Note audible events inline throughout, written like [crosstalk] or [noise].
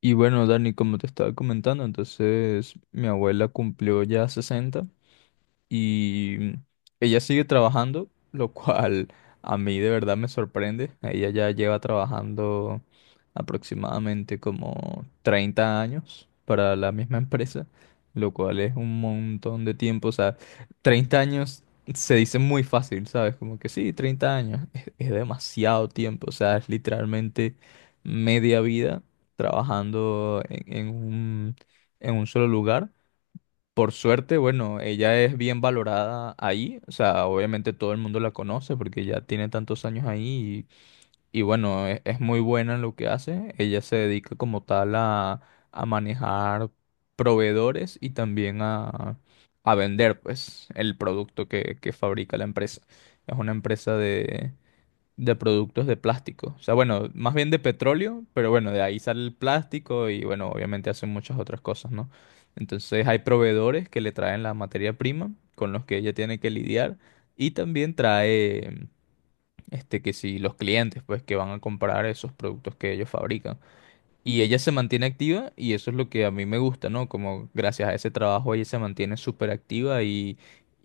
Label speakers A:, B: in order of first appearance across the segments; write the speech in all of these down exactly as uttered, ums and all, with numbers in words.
A: Y bueno, Dani, como te estaba comentando, entonces mi abuela cumplió ya sesenta y ella sigue trabajando, lo cual a mí de verdad me sorprende. Ella ya lleva trabajando aproximadamente como treinta años para la misma empresa, lo cual es un montón de tiempo. O sea, treinta años se dice muy fácil, ¿sabes? Como que sí, treinta años [laughs] es, es demasiado tiempo. O sea, es literalmente media vida trabajando en en un, en un solo lugar. Por suerte, bueno, ella es bien valorada ahí, o sea, obviamente todo el mundo la conoce porque ya tiene tantos años ahí y, y bueno, e- es, muy buena en lo que hace. Ella se dedica como tal a, a manejar proveedores y también a, a vender, pues, el producto que, que fabrica la empresa. Es una empresa de productos de plástico. O sea, bueno, más bien de petróleo, pero bueno, de ahí sale el plástico y bueno, obviamente hacen muchas otras cosas, ¿no? Entonces hay proveedores que le traen la materia prima con los que ella tiene que lidiar y también trae, este, que si los clientes, pues, que van a comprar esos productos que ellos fabrican. Y ella se mantiene activa y eso es lo que a mí me gusta, ¿no? Como gracias a ese trabajo ella se mantiene súper activa y...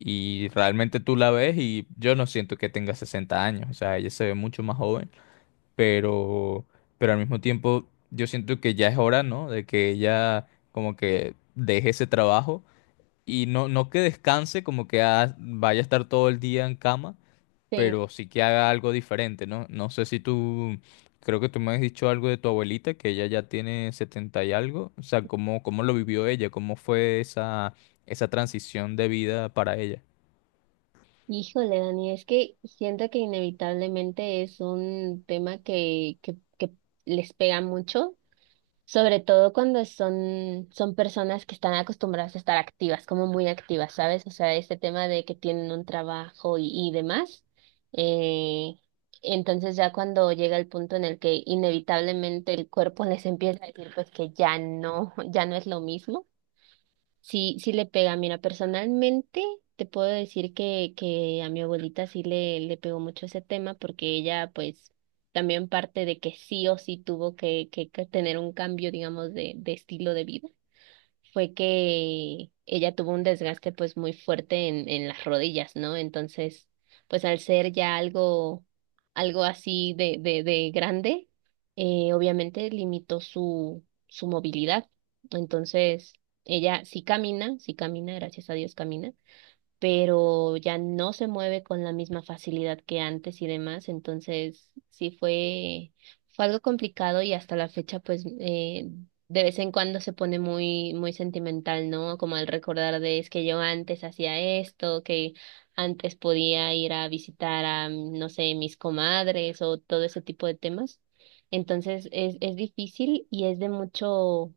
A: Y realmente tú la ves y yo no siento que tenga sesenta años, o sea, ella se ve mucho más joven pero, pero al mismo tiempo yo siento que ya es hora, ¿no? De que ella como que deje ese trabajo y no, no que descanse, como que ah, vaya a estar todo el día en cama,
B: Sí,
A: pero sí que haga algo diferente, ¿no? No sé si tú, creo que tú me has dicho algo de tu abuelita, que ella ya tiene setenta y algo, o sea, ¿cómo, cómo lo vivió ella? ¿Cómo fue esa, esa transición de vida para ella?
B: híjole, Dani, es que siento que inevitablemente es un tema que, que, que les pega mucho, sobre todo cuando son, son personas que están acostumbradas a estar activas, como muy activas, ¿sabes? O sea, este tema de que tienen un trabajo y, y demás. Eh, entonces ya cuando llega el punto en el que inevitablemente el cuerpo les empieza a decir pues que ya no, [laughs] ya no es lo mismo. Sí, sí le pega. Mira, personalmente te puedo decir que, que a mi abuelita sí le, le pegó mucho ese tema porque ella pues también parte de que sí o sí tuvo que, que, que tener un cambio, digamos, de, de estilo de vida fue que ella tuvo un desgaste pues muy fuerte en, en las rodillas, ¿no? Entonces, pues al ser ya algo, algo así de, de, de grande, eh, obviamente limitó su, su movilidad. Entonces, ella sí camina, sí camina, gracias a Dios camina pero ya no se mueve con la misma facilidad que antes y demás, entonces sí fue, fue algo complicado y hasta la fecha pues eh, de vez en cuando se pone muy, muy sentimental, ¿no? Como al recordar de es que yo antes hacía esto, que antes podía ir a visitar a, no sé, mis comadres o todo ese tipo de temas. Entonces es, es difícil y es de mucho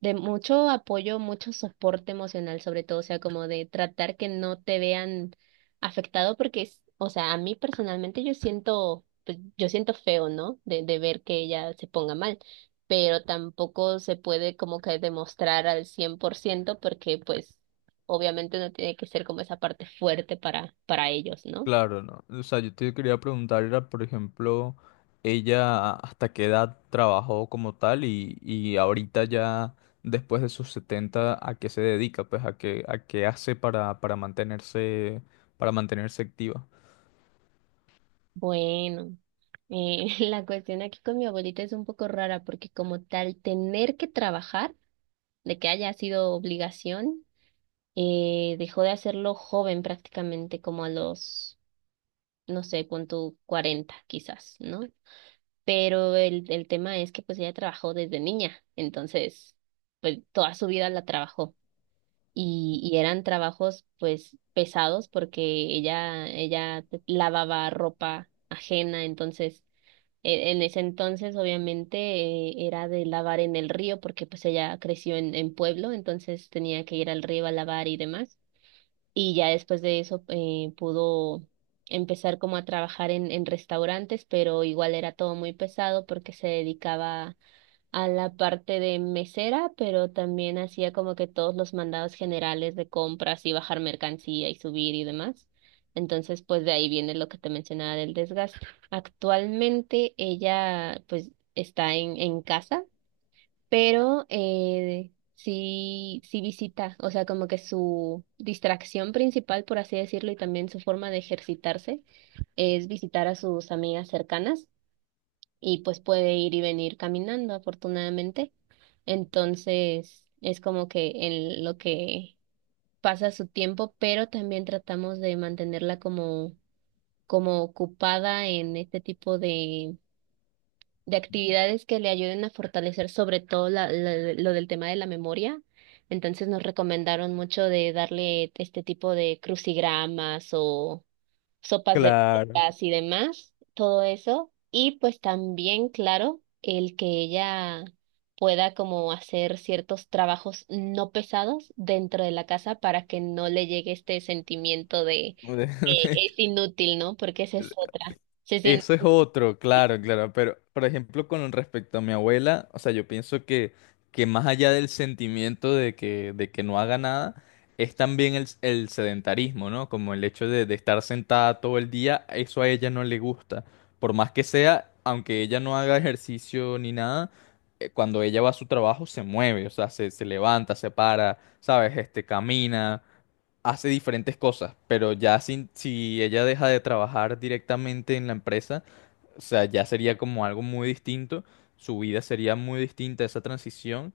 B: de mucho apoyo, mucho soporte emocional, sobre todo, o sea, como de tratar que no te vean afectado, porque es, o sea, a mí personalmente yo siento, pues, yo siento feo, ¿no? De, de ver que ella se ponga mal, pero tampoco se puede como que demostrar al cien por ciento porque, pues, obviamente uno tiene que ser como esa parte fuerte para, para ellos, ¿no?
A: Claro, no. O sea, yo te quería preguntar, era, por ejemplo, ella hasta qué edad trabajó como tal y, y ahorita ya después de sus setenta, ¿a qué se dedica? Pues a qué, a qué hace para, para mantenerse, para mantenerse activa.
B: Bueno. Eh, [laughs] la cuestión aquí con mi abuelita es un poco rara porque como tal, tener que trabajar de que haya sido obligación, eh, dejó de hacerlo joven prácticamente, como a los, no sé, pon cuarenta quizás, ¿no? Pero el, el tema es que pues ella trabajó desde niña, entonces pues toda su vida la trabajó y, y eran trabajos pues pesados porque ella, ella lavaba ropa ajena, entonces e- en ese entonces, obviamente, eh, era de lavar en el río porque pues ella creció en, en pueblo, entonces tenía que ir al río a lavar y demás. Y ya después de eso eh, pudo empezar como a trabajar en, en restaurantes, pero igual era todo muy pesado porque se dedicaba a la parte de mesera, pero también hacía como que todos los mandados generales de compras y bajar mercancía y subir y demás. Entonces, pues de ahí viene lo que te mencionaba del desgaste. Actualmente ella pues está en, en casa, pero eh, sí, sí visita, o sea, como que su distracción principal, por así decirlo, y también su forma de ejercitarse es visitar a sus amigas cercanas y pues puede ir y venir caminando, afortunadamente. Entonces, es como que en lo que pasa su tiempo, pero también tratamos de mantenerla como, como ocupada en este tipo de, de actividades que le ayuden a fortalecer sobre todo la- la- lo del tema de la memoria. Entonces nos recomendaron mucho de darle este tipo de crucigramas o sopas de
A: Claro.
B: letras y demás, todo eso. Y pues también, claro, el que ella pueda como hacer ciertos trabajos no pesados dentro de la casa para que no le llegue este sentimiento de que
A: [laughs]
B: es inútil, ¿no? Porque esa es otra. Se siente
A: Eso es otro,
B: inútil.
A: claro, claro, pero por ejemplo con respecto a mi abuela, o sea, yo pienso que, que más allá del sentimiento de que, de que no haga nada, es también el, el sedentarismo, ¿no? Como el hecho de, de estar sentada todo el día, eso a ella no le gusta. Por más que sea, aunque ella no haga ejercicio ni nada, eh, cuando ella va a su trabajo se mueve, o sea, se, se levanta, se para, ¿sabes? Este, camina, hace diferentes cosas, pero ya sin, si ella deja de trabajar directamente en la empresa, o sea, ya sería como algo muy distinto, su vida sería muy distinta a esa transición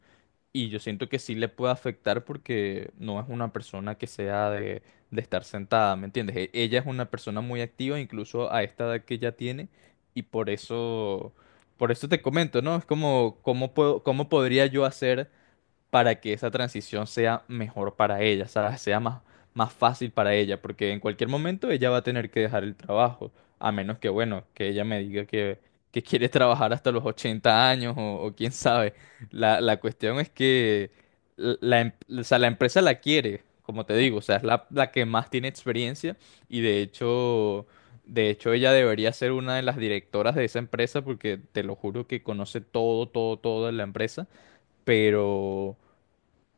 A: y yo siento que sí le puede afectar porque no es una persona que sea de, de estar sentada, ¿me entiendes? E- Ella es una persona muy activa, incluso a esta edad que ya tiene y por eso... Por eso te comento, ¿no? Es como, ¿cómo puedo, cómo podría yo hacer para que esa transición sea mejor para ella, ¿sabes? Sea más, más fácil para ella, porque en cualquier momento ella va a tener que dejar el trabajo, a menos que, bueno, que ella me diga que, que quiere trabajar hasta los ochenta años o, o quién sabe. La, la cuestión es que la, la em- o sea, la empresa la quiere, como te digo, o sea, es la, la que más tiene experiencia y de hecho... De hecho, ella debería ser una de las directoras de esa empresa porque te lo juro que conoce todo, todo, todo de la empresa pero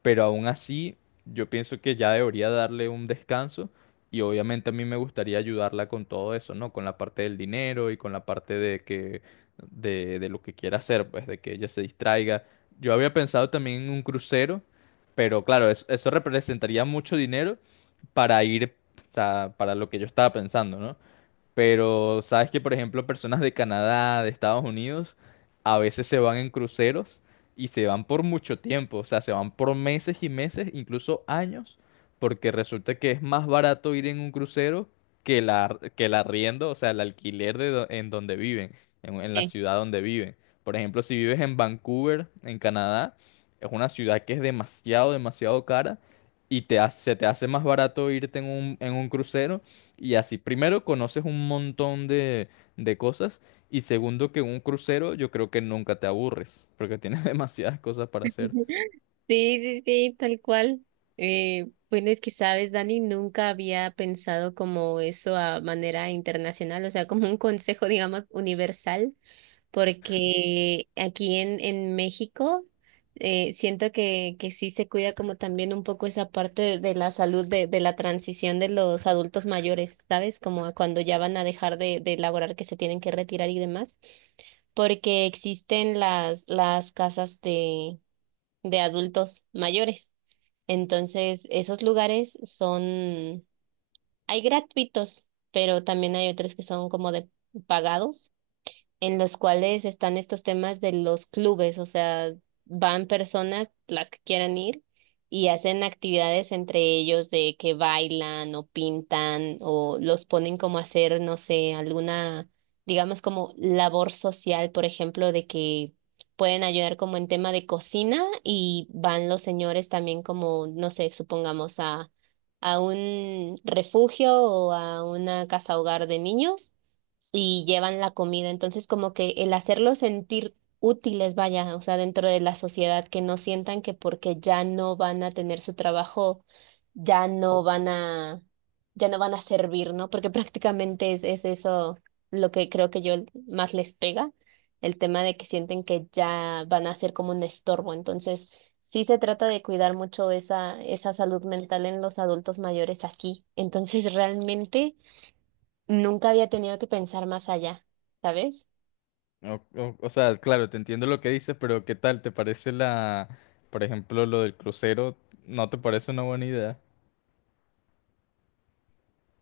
A: pero aún así yo pienso que ya debería darle un descanso y obviamente a mí me gustaría ayudarla con todo eso, ¿no? Con la parte del dinero y con la parte de que de, de lo que quiera hacer, pues de que ella se distraiga. Yo había pensado también en un crucero, pero claro, es- eso representaría mucho dinero para ir, o sea, para lo que yo estaba pensando, ¿no? Pero sabes que, por ejemplo, personas de Canadá, de Estados Unidos, a veces se van en cruceros y se van por mucho tiempo, o sea, se van por meses y meses, incluso años, porque resulta que es más barato ir en un crucero que la, que el arriendo, o sea, el alquiler de do- en donde viven, en, en la
B: Eh.
A: ciudad donde viven. Por ejemplo, si vives en Vancouver, en Canadá, es una ciudad que es demasiado, demasiado cara y te, ha- se te hace más barato irte en un, en un crucero y así, primero, conoces un montón de, de cosas. Y segundo, que un crucero yo creo que nunca te aburres, porque tienes [laughs] demasiadas cosas para hacer.
B: [laughs] Sí, sí, sí, tal cual. Eh, bueno, es que sabes, Dani, nunca había pensado como eso a manera internacional, o sea, como un consejo, [laughs] digamos, universal porque aquí en, en México eh, siento que, que sí se cuida como también un poco esa parte de, de la salud, de, de la transición de los adultos mayores, ¿sabes? Como cuando ya van a dejar de, de laborar, que se tienen que retirar y demás, porque existen las, las casas de, de adultos mayores. Entonces, esos lugares son, hay gratuitos, pero también hay otros que son como de pagados en los cuales están estos temas de los clubes, o sea, van personas, las que quieran ir, y hacen actividades entre ellos de que bailan o pintan o los ponen como a hacer, no sé, alguna, digamos como labor social, por ejemplo, de que pueden ayudar como en tema de cocina y van los señores también como, no sé, supongamos a... a un refugio o a una casa hogar de niños y llevan la comida. Entonces, como que el hacerlos sentir útiles, vaya, o sea, dentro de la sociedad, que no sientan que porque ya no van a tener su trabajo, ya no van a, ya no van a servir, ¿no? Porque [laughs] prácticamente es, es eso lo que creo que yo más les pega, el tema de que sienten que ya van a ser como un estorbo. Entonces, sí se trata de cuidar mucho esa, esa salud mental en los adultos mayores aquí. Entonces, realmente nunca había tenido que pensar más allá, ¿sabes?
A: O, o- o sea, claro, te entiendo lo que dices, pero ¿qué tal? ¿Te parece la, por ejemplo, lo del crucero? ¿No te parece una buena idea?